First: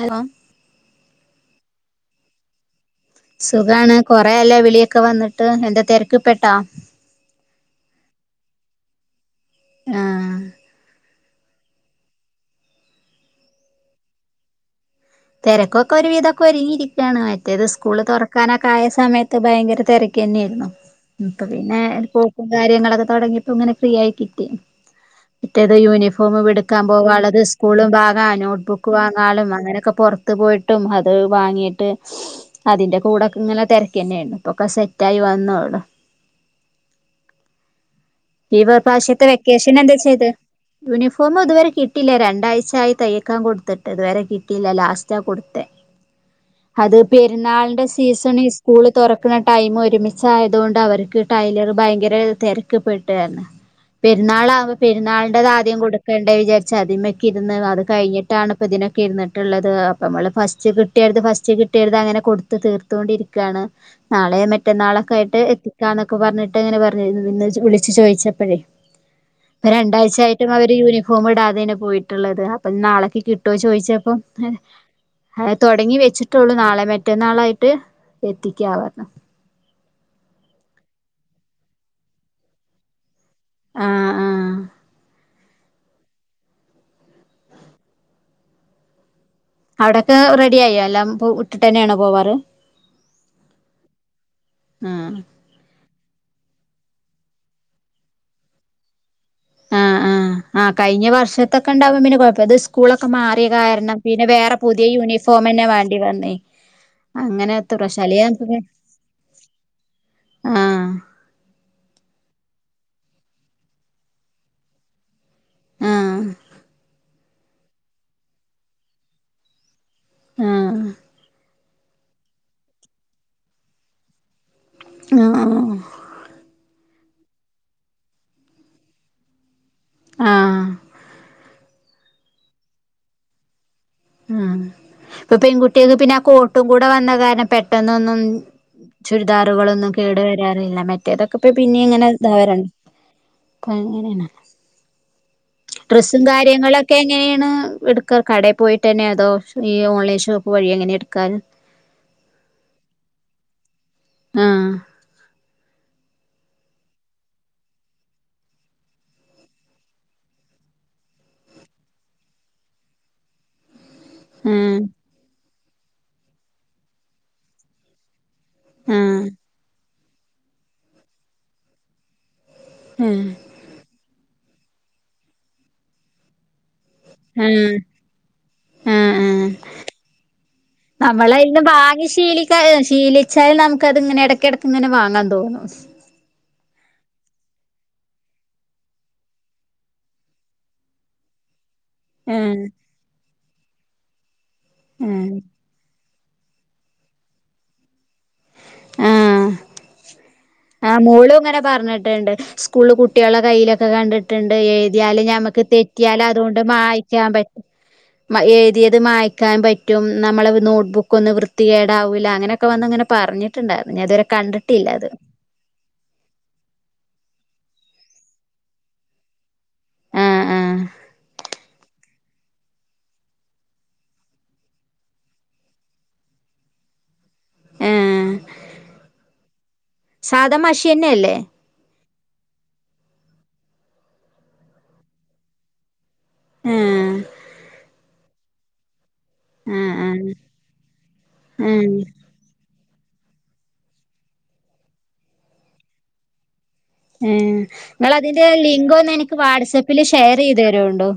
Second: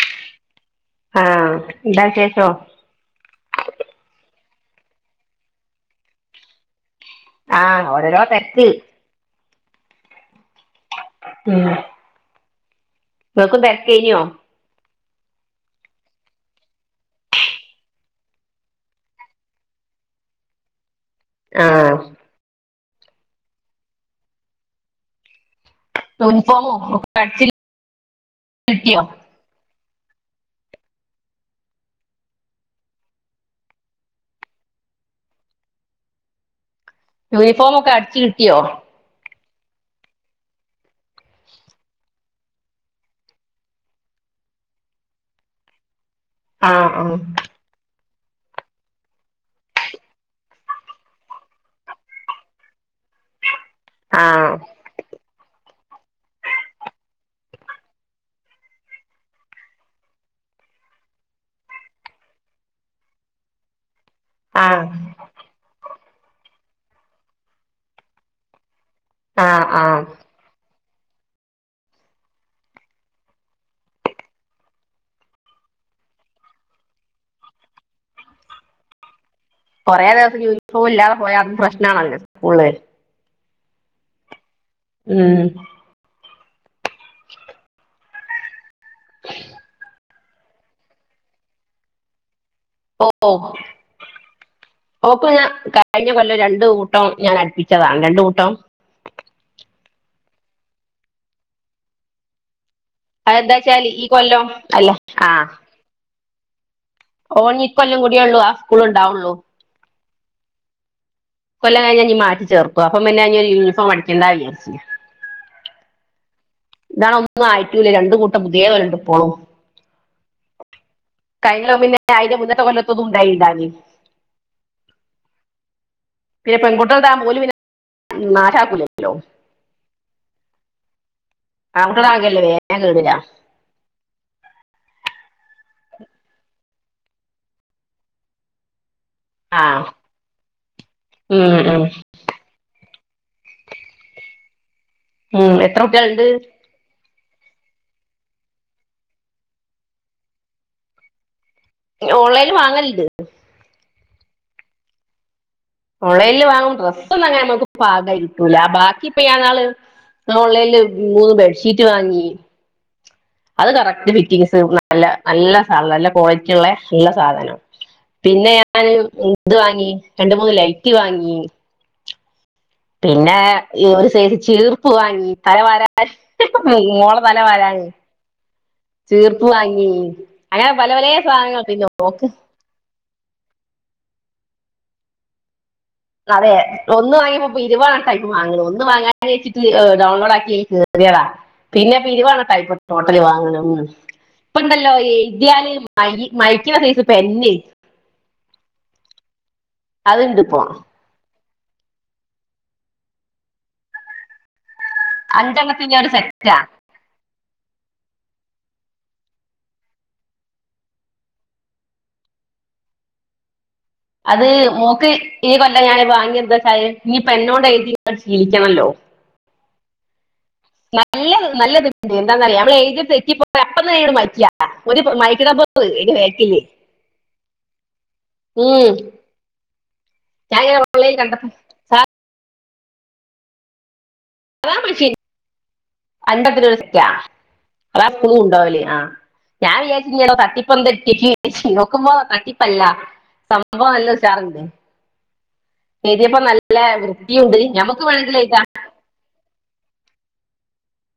Hello ആഹ എന്താശേഷോ സുഖാണ് കൊറായല്ലോ വിളിയൊക്കെ വന്നിട്ട് എന്താ തെരക്ക്പ്പെട്ടോ ആഹ് ഓരോരോ തെരക്ക് ആഹ ഉം [unintelligible] തെരക്കൊക്കെ ഒരുവിദോക്കെ ഒരുങ്ങിരിക്കാണ് മറ്റേത് സ്കൂള് തുറക്കാനക്കെ ആയ സമയത്ത് ഭയങ്കര തിരക്കന്നേര്ന്നു ഇപ്പ പിന്നെ ആഹ് പോക്കും കാര്യങ്ങളൊക്കെ തുടങ്ങിയപ്പോ ഇങ്ങനെ ഫ്രീ ആയി കിട്ടി യൂണിഫോമും ഒക്കെ അടിച്ച് കിട്ടിയോ [unintelligible] പൊറത്ത് പോയിട്ടും അത് വാങ്ങീട്ട് അതിന്റെ കൂടോക്കെ ഇങ്ങനെ തെരക്കന്നേര്ന്നു ഇപ്പൊക്കെ സെറ്റായിവന്നു യൂണിഫോമക്ക അട് ഇവ പാഷത്തെ വക്ക് കേഷിന് എന്തേ ചെയ്ത് യൂണിഫോം ഇതുവരെ കിട്ടില്ല രണ്ടാഴ്ച ആയി തയക്കാൻ കൊടുത്തിട്ട് ഇതുവരെ കിട്ടില്ല ലാസ്റ്റാ കൊടുത്തെ അത് ആഹ് പെരുന്നാൾന്റെ സീസൺ ഈ സ്കൂൾ തുറക്കുന്ന ടൈം ഒരുമിച്ചായതോണ്ട് അവർക്ക് ടൈലർ ഭയങ്കര തിരക്ക്പ്പെ [unintelligible] ആഹ് ആഹ് പെര്ന്നാളാവുമ്പോ പെരുന്നാളിന്റെതാദ്യം കൂടു ണ്ട എയ്തിഎചാതി അയ്മക്കിര്ന്ന് അത് കഴിഞ്ഞിട്ടാണ് ഇപ്പൊ ഇതിനൊക്കെ ഇരിന്നിട്ട്ള്ളത് അപ്പമ്മള് ഫസ്റ്റ് കിട്ടിയോര്ത് ഫസ്റ്റ് കിട്ടിയോര്ത് അങ്ങനെ കൊടുത്ത് തീർത്തൊണ്ടിരിക്കാണ് നാളെ ആഹ് മറ്റന്നാളൊക്കെ ആയിട്ട് എത്തിക്കാന്നൊക്കെ [unintelligible] ച്ച് ചോദിച്ചപ്പഴേ ആഹ് ആഹ് രണ്ടാഴ്ച ആായിട്ടും അവര് യൂണഫോ ഫോമ ഇടാതെന്നെ പോയിട്ടുള്ളത് അപ്പൊ നാളക്ക് കിട്ടുവോ ചോദിച്ചപ്പം തുൊടങ്ങി വെച്ചിട്ടുള്ളു നാളെ മറ്റേന്നാളായിട്ട് എത്തിക്കാവാന്ന് കുറേ ദിവസം യൂണഫോം ഇല്ലാതെ പോയാ അതും പ്രശ്നണല്ലേ സ്കൂള ആഹ ആഹ ഉം ഉ [unintelligible] ഇവിടൊക്കെ റെഡി ആയിോ എല്ലാം ഇ ഇട്ടിട്ട് തന്നെയാണ് പോവാറ് ഓ ആഹ് ഓക്ക ഞാ കൊല്ല രണ്ട കൂട്ടം ഞാൻ അടുപ്പിച്ചതാണ് രണ്ട കൂട്ടം ആ ആ ആ കഴിഞ്ഞ വർഷത്തൊക്കെ ഉണ്ടാവും പിന്നെ കുഴപ്പം സ്കൂളൊക്കെ മാറിയ അതെന്താച്ചാല് കാരണം ഈ പിന്നെ കൊല്ലം വേറെ പുതിയ അല്ല യൂണിഫോം തന്നെ വേണ്ടി വന്നേ അങ്ങനത്തെ ഓിക്കല്ലം പ്രശ്നം അല്ലേ കൂടിയേള്ളൂ ആ സ്കൂള ഉണ്ടാവള്ളൂ ആഹ് കൊല്ലം കഴിഞ്ഞഞ്ീ മാറ്റി ചേർക്കു അപ്പൊ പിന്നെ ഇ ഒരുരു യൂണഫോം അടിക്കേണ്ടാ വിചർച്ച ആഹ എന്താണ് ഒന്നും ആയിട്ടൂല്ല രണ്ട കൂട്ടം പുതിയേ പോലണ്ട് ഇപ്പോളും ആഹ പിന്നെ അയിന്റെ മുന്നത്തെ കൊല്ലത്തൊന്നും ഉണ്ടായിന്തി ആഹ് പെങ്കുട്ട അന്താ പോലും പിന്നെ മാാക്കൂലല്ലോ ആഹ ആങ്ങട്ടടാഗല്ലേ വേഞൻ കേടില്ല ഉം ഇപ്പൊ പെൺകുട്ടികക്ക് പിന്നെ ആ കോട്ടും കൂടെ വന്ന കാരണം പെട്ടന്നൊന്നും ആ ചുരിദാറുകളൊന്നും കേടു വരാറില്ല മറ്റേതൊക്കെ പോ ഉം പിന്നെ ഉം ഇങ്ങനെ ഇന്താരാണ് പണ എന്ന ഉം എത്ര ഡ്രെസ്സും കുട്ടികളുണ്ട് കാര്യങ്ങളൊക്കെ ഇങ്ങനെയാണ് എടുക്കാർ കടയിൽ പോയിട്ട് പന്നെ അതോ ഈ ഓൺലൈൻ ഷോപ്പ് വഴി എങ്ങനെ എടുക്കാറ് ഓൺലൈന് വാങ്ങലിണ്ട് ആഹ ഓൺലൈനിൽ വാങ്ങും ഡ്രസ്സ ഒന്നും അങ്ങനെ നമുക്ക് പാകം കട്ടൂല ബാക്കിപ്പ നാള് ഓൺലൈനിില് മൂന്ന് ബെഡ്ഷീറ്റ് വാങ്ങി അത് കറക് ഫറ്റിസ് ആഹ് നല്ല നല്ല നല്ല ക്വാളിറ്റി ഉള്ള ഉള്ള സാധനം പിന്നെ ഞാാന് ആഹ് ഇതു വാങ്ങി രണ്ട മൂന്ന് ലൈറ്റ് വാങ്ങി ആഹ് പിന്നെ ഒരു ചേർപ്പ് വാങ്ങി തലവാര ആ ആ ചീർപ്പ് വാങ്ങി അങ്ങനെ പല പല സാധനങ്ങൾ നമ്മളതിന്ന് പിന്നെ ഭാഗ്യ ഓക്ക് ശീലിക്ക ശീലിച്ചാലൽ നമുക്ക്ത്ങ്ങനെ ഇടക്കിട ഇങ്ങനെ വാങ്ങാൻ തോന്നും അതെ ഒന്ന് വാങ്ങിയപ്പം [unintelligible] ഇപ്പൊ ഇരുപെട്ട ആ വാങ്ങാച്ചിട്ട് ഡൗൺലോഡ് ആക്കി എനി കറിയടാ പിന്നെ പിരിവാണ്ടെ ആഹ് ടൈപ്പ് ടോട്ടൽ വാങ്ങണെ ഉ ഇപ്പണ്ടല്ലോ ഈ ഇ ആഹ് ദ്യാലയം മ മൈക്കച്ച [unintelligible] പ്പെന്നെ ആ അതിണ്ടിപ്പോ മോളും ഇങ്ങനെ പറഞ്ഞിട്ടുണ്ട് സ്കൂളു കുട്ടികളുടെ കയ്യിലൊക്കെ കണ്ടിട്ടുണ്ട് എതിയല് ഞമ്മക്ക് അഞ്ചെണ്ണത്തിന്റെ ഒരു തെറ്റിയാൽ സെറ്റാ അതുകൊണ്ട് വായിക്കാൻ പറ്റും എഴുതിതിയത് മായിക്കാൻ പറ്റും നമ്മൾ നോട്ട് ബുക്ക് ഒന്നും വൃത്തികേടാവൂല്ല അങ്ങനൊക്കെ വന്ന് അങ്ങനെ പറഞ്ഞി ണ്ടായത് [unintelligible] [unintelligible] അത് മോക്ക് ഈ കൊല്ലം ഞാന് വാങ്ങിയ [unintelligible] എന്തച്ചായ എന്നോട് എഴുതി ശീലിക്കണല്ലോ ആ ആ നല്ലതെ നല്ലത് എന്താന്ന ഞമ്മൾ എയുതി തെറ്റിപ്പോ അപ്പ തന്നട് മറ്റാ ഒരു [unintelligible] മയക്ക എ വക്കില്ലേ ആ ഉം സാധാ മഷി ചാങ്ങള്ളും തന്നെയല്ലേ കണ്ടപ്പ [unintelligible] ആ മഷീൻ അൻപത് ആ രൂപ കിട്ടിയാ ഊ ഉണ്ടാവൂലേ ആ ആ ഞാൻ ആ വിചാരിച്ചിടോ ആ തട്ടിപ്പ എന്തെ ആ നോക്കുമ്പോ തട്ടിപ്പല്ല സംഭവം നല്ല ഉഷാറുണ്ടെ എഴുതിയപ്പം നല്ല ആ വൃത്തിയുണ്ട് നമുക്ക് വേണമെങ്കിൽ നിങ്ങളതിന്റെ എഴുതാം ലിങ്കു ഒന്ന് എനിക്ക് വാട്സആപ്പിലെ ഷേർ ഷെയറ് ചെയ്ത് തരുണ്ടോ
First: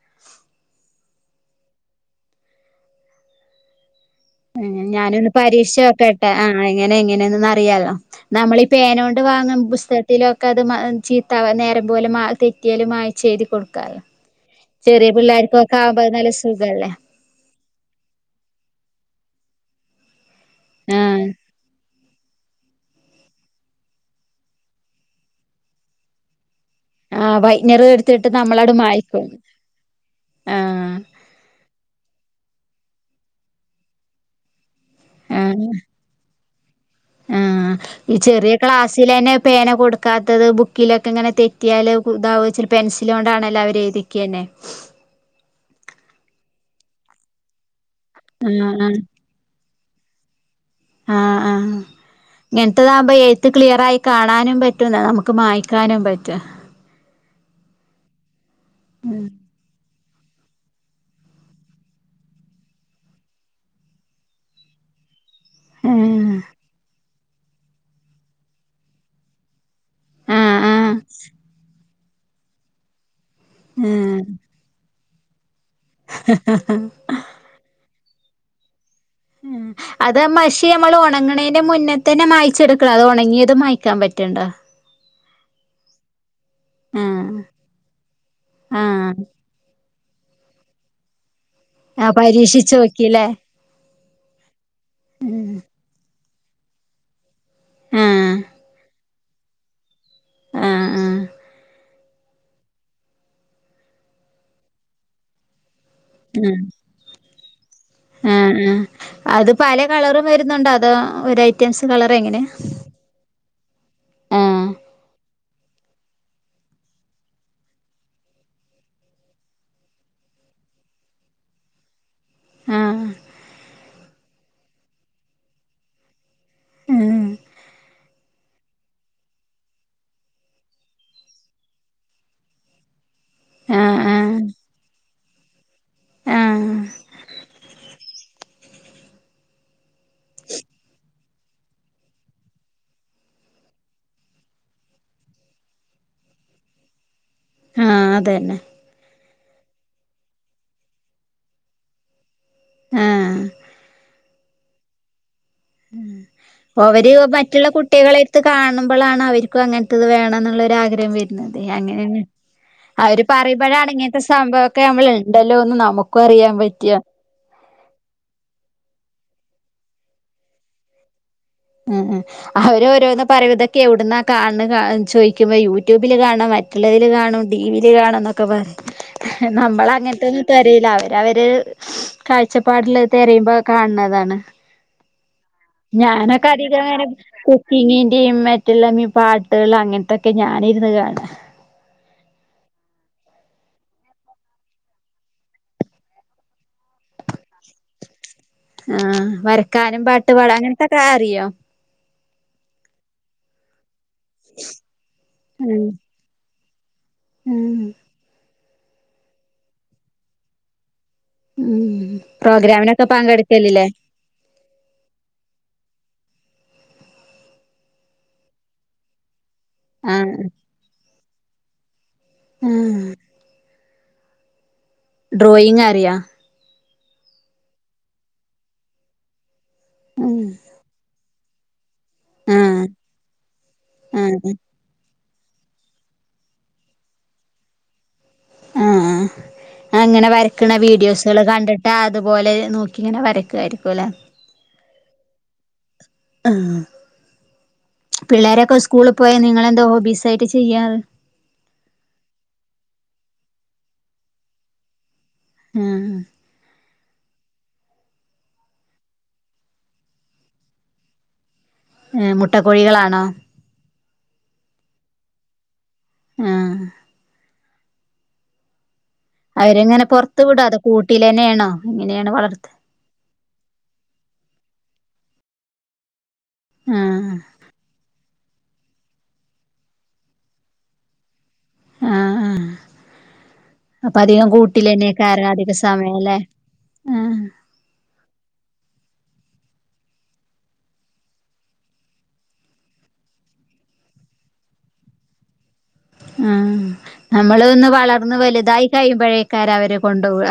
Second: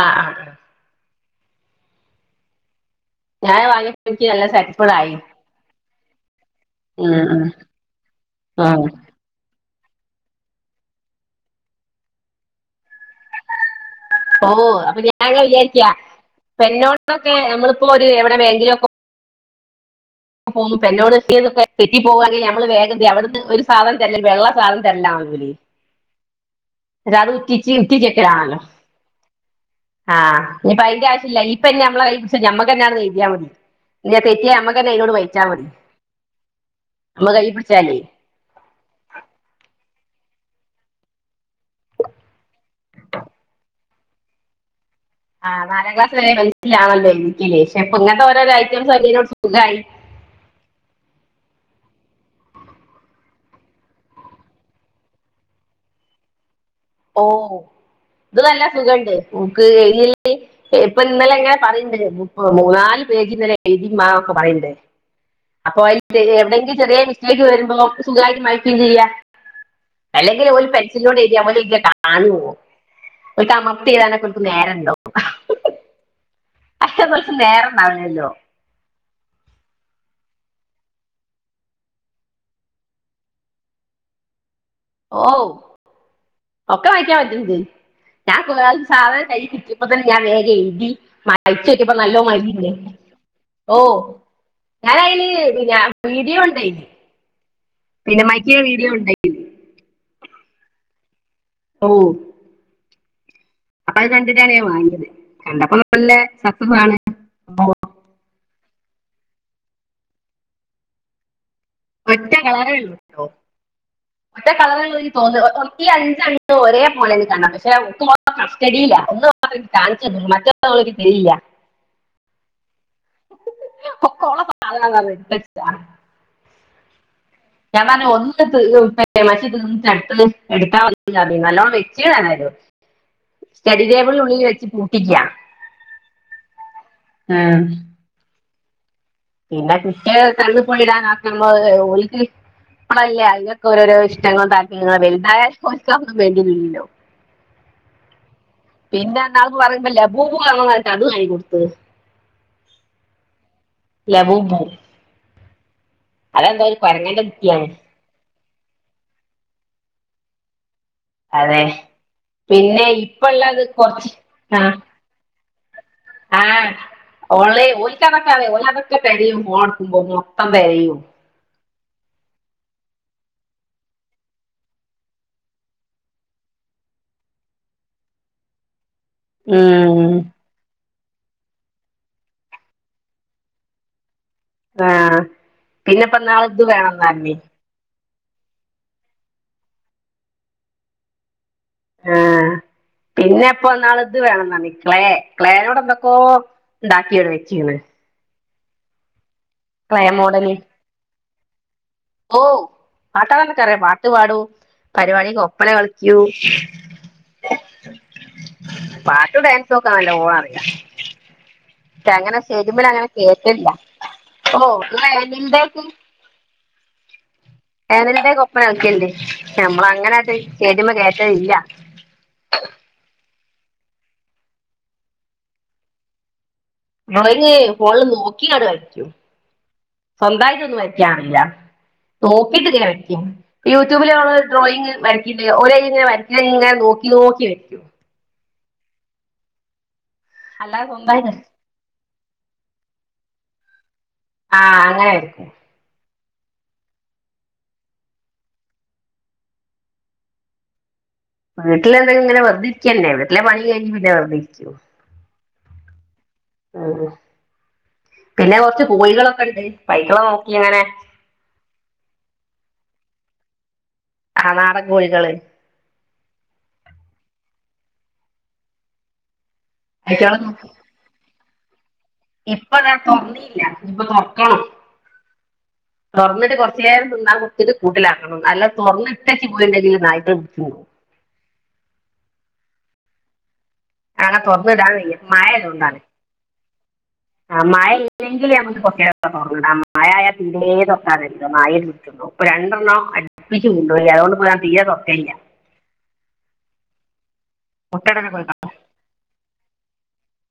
ആആ ചായ വാങ്ങി ഉ ഞാനൊന്ന് പരീക്ഷിച്ചു നോക്കട്ടെ പ ആ [unintelligible] ആ എങ്ങനെ ഉം ഉം എങ്ങനന്നൊന്ന റിയാലോ നമ്മളീഈ ഉം പേന കൊണ്ട് വാങ്ങു പുസ് അത് ചീത്ത നേരം പോലെ തെറ്റിയാലും ഓ അപ്പൊ ഞാൻ പിള്ളേർക്കൊക്കെ വിചാരിക്ക ആവുമ്പോ അത് നല്ല സുഖല്ലേ പേനിയോടൊക്കെ [unintelligible] നമ്മളിപ്പോ ഒരു എവിടെ വേങ്കിലൊക്കെ പോക്പൾ ആ എന്നോട് ചെയ്തൊക്കെറ്റി പോവാെ [unintelligible] മ്മള് വേഗത്തി അവിടു ഒരു സാധനം തരല്ല വെള്ള സാധനം തരല്ല അവല അ അത് ആ ഉറ്റിച്ച് വൈറ്റ്നർ ഉത്തി എടുത്തിട്ട് ചെക്കലണല്ലോ നമ്മളട് മായ്ക്കും ആ ആഇനിപ്പ അയിന്റെ ആവശ്യം ഇില്ല ഇപ്പ നമ്മളമ്മക്ക് നെയ്തിയാൽ മതി ങ്ങനെ തെറ്റിയാ നമ്മക്കെ [unintelligible] ആ വഴിച്ചാൽ മതി നമ്മള് ആ കൈ പിടിച്ചാലേ ഈ ചെറിയ ക്ലാസ്സില തന്നെ പേന കൊടു ക്കാത്തത് ബുക്കിലൊക്കെ ഇങ്ങനെ തെറ്റിയാല് ഇതാവച്ച പെൻസൽ കൊണ്ടാണല്ലോ അവര് എഴുതിക്ക തന്നെ [inaudible] ആ നാലാം ക്ലാസ് വരെ മനസ്സിലാവല്ലോ ബുക്കില് അപ്പം ഇങ്ങനത്തെ ആ ഓരോരോ ആ ഐറ്റംസ് [unintelligible] സുഖായി ആ ഇങ്ങനത്തതാകുമ്പോ എഴുത്ത് ക്ലിയർ ആയി കാണാനും പറ്റുംന്ന നമുക്ക് മായക്കാനും പറ്റും ഓ ഇത് നല്ല സുഖണ്ട് മൂക്ക് ല് ഇപ്പൊ ഇന്നലെങ്ങനെ പറയ്ണ്ട് മൂന്നാല് പേജ് ഇന്നലെ എയ്തിമ്മാന്നൊക്കെ പറ്യ്ണ്ട് അപ്പൊ [unintelligible] ആഹ് എവിടെയെങ്കും ചെറിയ [unintelligible] വരുമ്പോ [unintelligible] സുഖായിട്ട മഴിക്കയും ചെയ്യ അല്ലെങ്കിലും ആഹ് ഓല് ആഹ് പെൻസിലോണ്ട് എഴുതിയ ഓൽ വി [unintelligible] ഓൽക്ക് അമർത്തി ആഹ് എഴുതാനൊക്കെ ഓൽക്ക്‌ നേരണ്ടോ ഓ [inaudible] അയ്നൊന്നും ഓൽക്ക് നേരണ്ടാവ് ഹലോ ഉം അത് മഷി നമ്മൾ ഒണങ്ങണേന്റെ മുന്നേ തന്നെ മായച്ചെടുക്കണ അത് ഒണങ്ങിയത് മായ്ക്കാൻ പറ്റ്ണ്ട ഓ ഒക്കെ മായ്ക്കാൻ ആഹ് പറ്റ്ണ്ട് ഞാൻ കൊ ഈ ആഹ് സാധനം കൈ കിട്ടിയ അപ്പതന്നെ ഞാൻ വേഗം എയ്തി മ മയ്ച്ചൊക്കിയപ്പോ ആഹ് നല്ലോം മായീണ്ട് പരീക്ഷിച്ച് നോക്കില്ലേ ഓ ഞൻ അയ്ല് ഞാ വീഡിയോൺ [unintelligible] ആഹ് പിന്നെ ആഹ് മയ്‌ക്കണ വീഡിയോ ഉണ്ടായി ആ ആ ഉ അപ്പൊ അത് കണ്ട്ട്ടാണ് ഞാൻ വാങ്ങിയത് കണ്ടപ്പം ല്ലെ ഉം സക്സസാണ് ആഹ് ആഹ് അത് പല കളറും വരുന്നുണ്ടോ അതോ ഒരയ് ഒറ്റ കളറേള്ളു ഒറ്റ ആഹ് കളറേള്ളു ൻക്ക് തോന്ന് ഈ അഞ്ജണ്ണം ഒരേ പോലെ [unintelligible] പക്ഷെ ഒക്കെ കസ്റ്റഡിയില ഒന്ന് മാത്രം ക്ക് കാണിച്ചന്ന് മറ്റൊന്നും അവളെനിക്ക് തരില്ല ആഹ് ഒക്കെ ഓളെ സാധനാന്ന്റ്ഞ്ഞ്ട്ത്തെക്കാ ആഹ് ഞാൻ പറഞ്ഞ് ഒന്ന് തീർ മറ്റേ തീർന്നിട്ട് അടുത്തെ എടുത്താ മതീന്ന് പറഞ്ഞീനു നല്ലോം വെച്ചീണേതായാലും സ്റ്റഡി ആഹ് ആഹ് ടേബിൾനുള്ളിൽ വെച്ചി പു ട്ടിക്ക ആഹ് ആ [unintelligible] ആ അതന്നെ ന്നാൾപ്പൊ പറീമ്പം ലബൂബു വാണം പറഞ്ഞ്ട്ട് അത് വാങ്ങി കൊട്ത്ത് ആഹ് ലബൂബു അതെന്തോ ഒരു അവര് കൊരങ്ങന്റെ കുട്ടിയാണ് മറ്റുള്ള കുട്ടികളെ ത് കാണുമ്പളാണ് അവർക്കും അങ്ങനത്തെത് വേണംന്ന്ള്ളാെര് ആഗ്ര വര്ണത് അതെ അങ്ങനേണ് പിന്നെ അവര് ഇപ്പള്ളത് പറയുമ്പഴാണ് കൊറച്ച് ഇങ്ങൻത്തെ ആഹ് സംഭവക്കെ ഞമ്മള് ഇല്ലല്ലോ ഒ. നമുക്കും, അറിയാൻ, പറ്റിയ. ഒക്ക അതൊക്കെ തെരയും, ഫോൺ, എടുക്കുമ്പോ, മൊത്തം തിരയും. ഉ അവര് ഓരോന്ന്, പറയതൊക്കെ, എവിടുന്ന കാണുന്ന, ചോദിക്കുമ്പോ യൂട്യൂബില്, കാണാം മറ്റുള്ളതിൽ കാണും, ടിവിയിൽ കാണാം, എന്നൊക്കെ പറയും. നമ്മള ഉം അങ്ങനത്തെയും തെരയില്ല അവര്. അവര്, കാഴ്ച്ചപ്പാടിൽ തിരയുമ്പോ കാണുന്നതാണ്. ആഹ് പിന്നെ പ്പോ ഇന്നാള് ഇത് വേണംന്ന് വിചാരം പറഞ്ഞ് കുക്കി. ടീവിലും, മറ്റുള്ള പാട്ടുകൾ, അങ്ങനത്തൊക്കെ ഞാനിരുന്ന് കാണാ. ആഹ് പിന്നെപ്പോ നാള് ഇത് വേണന്നർ ഞ്ഞ് ക്ലേ ക്ലേനോട് എന്തൊക്കോ ഉണ്ടാക്കിോടെ വെച്ചീണ് ആഹ് വരക്കാനും ക്ലേ പാട്ടു മോഡല് പാടാനും അങ്ങനത്തെയൊക്കെ അറിയോ. ഓ ആാട്ടാളന്ന് കേ മാട്ട [unintelligible] [inaudible] പാട്ട് പാടും പരിപാടിക്ക് ഒപ്പന ഉം കളിക്കും. ഉം. പാട്ട്ഡാൻസ് ഒക്കെ നല്ലോണം, അറിയാം. ഉം അങ്ങനെ, സ്റ്റേജ് മേലെ, പ്രോഗ്രാമിനൊക്കെ അങ്ങനെ, കേറ്ററില്ല, പങ്കെടുക്കലില്ലേ ഓ ഇന്ത. ഏതെന്റെ കൊപ്പന ആക്കിയല്ലേ നമ്മള അങ്ങനട്ട് സ്റ്റേജ്മ്മ കേ ശ ഇല്ല ഉം. ഡ്രോയിങ് അറിയാം ഡ്രോയിങ് ഫോണ്ല് നോക്കിയാണ്ട് വര്ക്കൂ സ്വന്തമായിട്ടൊന്നു വെരക്ക ഇല്ല നോക്കിട്ട് ങ്ങനെ ആഹ് വരക്കു യൂട്യൂബില് ഓള് ആഹ് ഡ്രോയിങ്ങ് വര ഒരെങ്ങനെ വരക്കാ ഇങ്ങനെ നോക്കി നോക്കി വെക്കും. ആ ആ അങ്ങനെ വരയ്ക്ക്ണ അല്ലാതെ സ്വന്തമായിട്ട് വീഡിയോസുകൾ കണ്ടിട്ട് ആ തുപോലെ നോക്കിങ്ങനെ വരയ്ക്വാരിക്കുവല്ലേ? ആ അങ്ങനാരിക്കും. ആ പിള്ളേരൊക്കെ സ്കൂളി പോയ നിങ്ങളെന്താ ഹോബീസായിട്ട് ചെയ്യാറ്? വീട്ടിലെന്തെങ്ങനെ വെർതെയിരിക്കല്ലേ വീട്ടിലെ പണി കഴിഞ്ഞ് പിന്നെ വെർതെയിരിക്കു. ആ പിന്നെ കൊറച്ച് കോയികളൊക്കെണ്ട് പൈക്കളെ നോക്കിങ്ങനെ. ഏ മുട്ട കോഴികളാണോ? ആ നാടൻ കോഴികള്. ആ അവരെങ്ങനെ അയ്റ്റളെ നോക്കി ലന്നെയാണോ? ഇപ്പൊ ഞാൻ തൊറന്നീല്ല ഇപ്പൊ തൊറക്കണം. തൊറന്നിട്ട് കൊറച്ചു നേരം ആഹ് തിന്നാൻ കൊടുത്തിട്ട് കൂട്ടിലാക്കും. അല്ല തൊറന്നിട്ടേച്ചു പോയിണ്ടെങ്കിൽ നായ്ക്കള് ആ ആ അങ്ങനെ തുറന്നിടാന് വയ്യ മഴയാതുകൊണ്ടാണ് സമയല്ലേ ആഹ് ആ മഴ ഇല്ലെങ്കിലേ നമ്മക്ക് തൊറ [unintelligible] തു മയയായ തീരേ നോക്കാറില്ല മായൽ വിട്ടു [unintelligible] ഇപ്പൊ രണ്ടെണ്ണം അടുപ്പിച്ച് കൊണ്ടുപോയി അതുകൊണ്ടിപ്പ ഞാൻ തീരെ നൊക്കയില്ല ആ നമ്മള്ന്ന് മുട്ടടനെ വളർന്ന് പോയി വലുതായി കഴിയുമ്പഴേ ക്കാരവരെ കൊണ്ടുപോവുക.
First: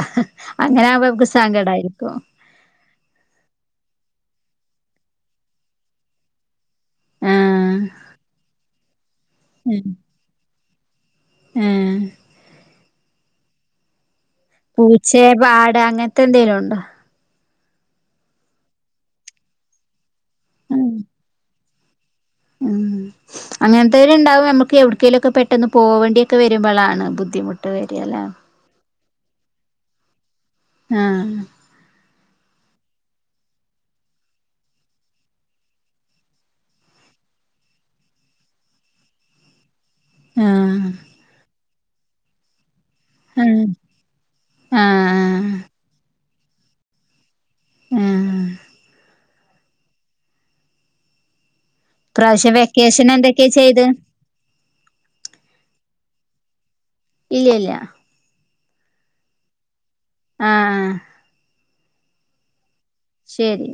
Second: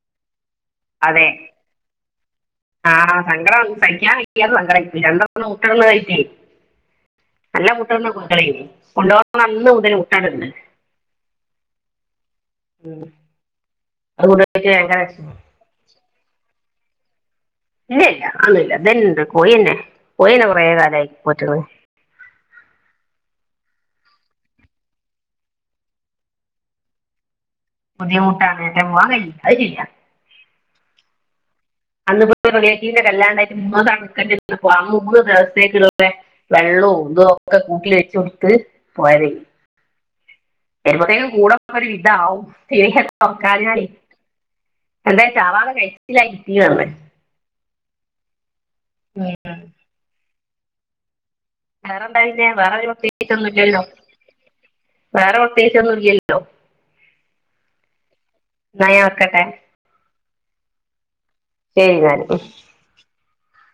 അങ്ങനെ അതെ ആമ്പിവക്ക് സങ്കടായിരിക്കും. ആ സങ്കടം സയിക്കാൻ കയ്യാത്ത സങ്കടായിപ്പോയി രണ്ട [unintelligible] നല്ല ആഹ് മുട്ടയിടന്ന കോയിക്കളാരുന്നു കൊണ്ടന്ന അന്ന് മുതല് മുട്ടയിടുണ്ട്. ഏ ഉം അതുകൊണ്ട് പൂച്ചേ പാട് അങ്ങന ത്തെന്തേലുവൊണ്ട? ഇല്ല ഇല്ല ഒന്നുല്ല ഇതന്ന കോയിഅന്നേ. കോയീനെ കൊറേ ഉം കാലായി പോറ്റുന്നു. ഉം അങ്ങനത്തെവരുണ്ടാവും നമ്മക്ക് എവിടക്കേലും ഒക്കെ പെട്ടന്ന് പോവേണ്ടി ഒക്കെ വരുമ്പളാണ് ബുദ്ധിമുട്ട്. വരല്ലേ ബുദ്ധിമുട്ടാണ്‌ എന്റെ മോൻകഴി. അതു ചെയ്യാം ആ അന്ന് [unintelligible] കല്യാണ്ടായിട്ട് [unintelligible] ആ മൂന്ന് ദീസത്തെക്കുള്ള വെള്ളോം ഇതു ഒക്കെ കൂട്ടില് വെച്ചു കൊടുത്ത് പോയത് ആഹ് എങ്ങോട്ടേലും കൂടെ ഒരിതാവും. ആഹ് [unintelligible] എന്തേ ആഹ് ചാവാതെ കഴി ഇല്ല [inaudible] [inaudible] ഉം എന്താ പിന്നെ പ്രാവശ്യം വേറെ ഒരു വെക്കേഷൻ എന്തൊക്കെയാ പ്രത്യേകിച്ചൊന്നും ഇല്ലല്ലോ ചെയ്ത് വേറെ പ്രത്യേകിച്ച ഒന്നും ഇരിക്കല്ലോ ഇല്ല ഇല്ല ന വക്കട്ടെ ആ ആ [unintelligible] ശരി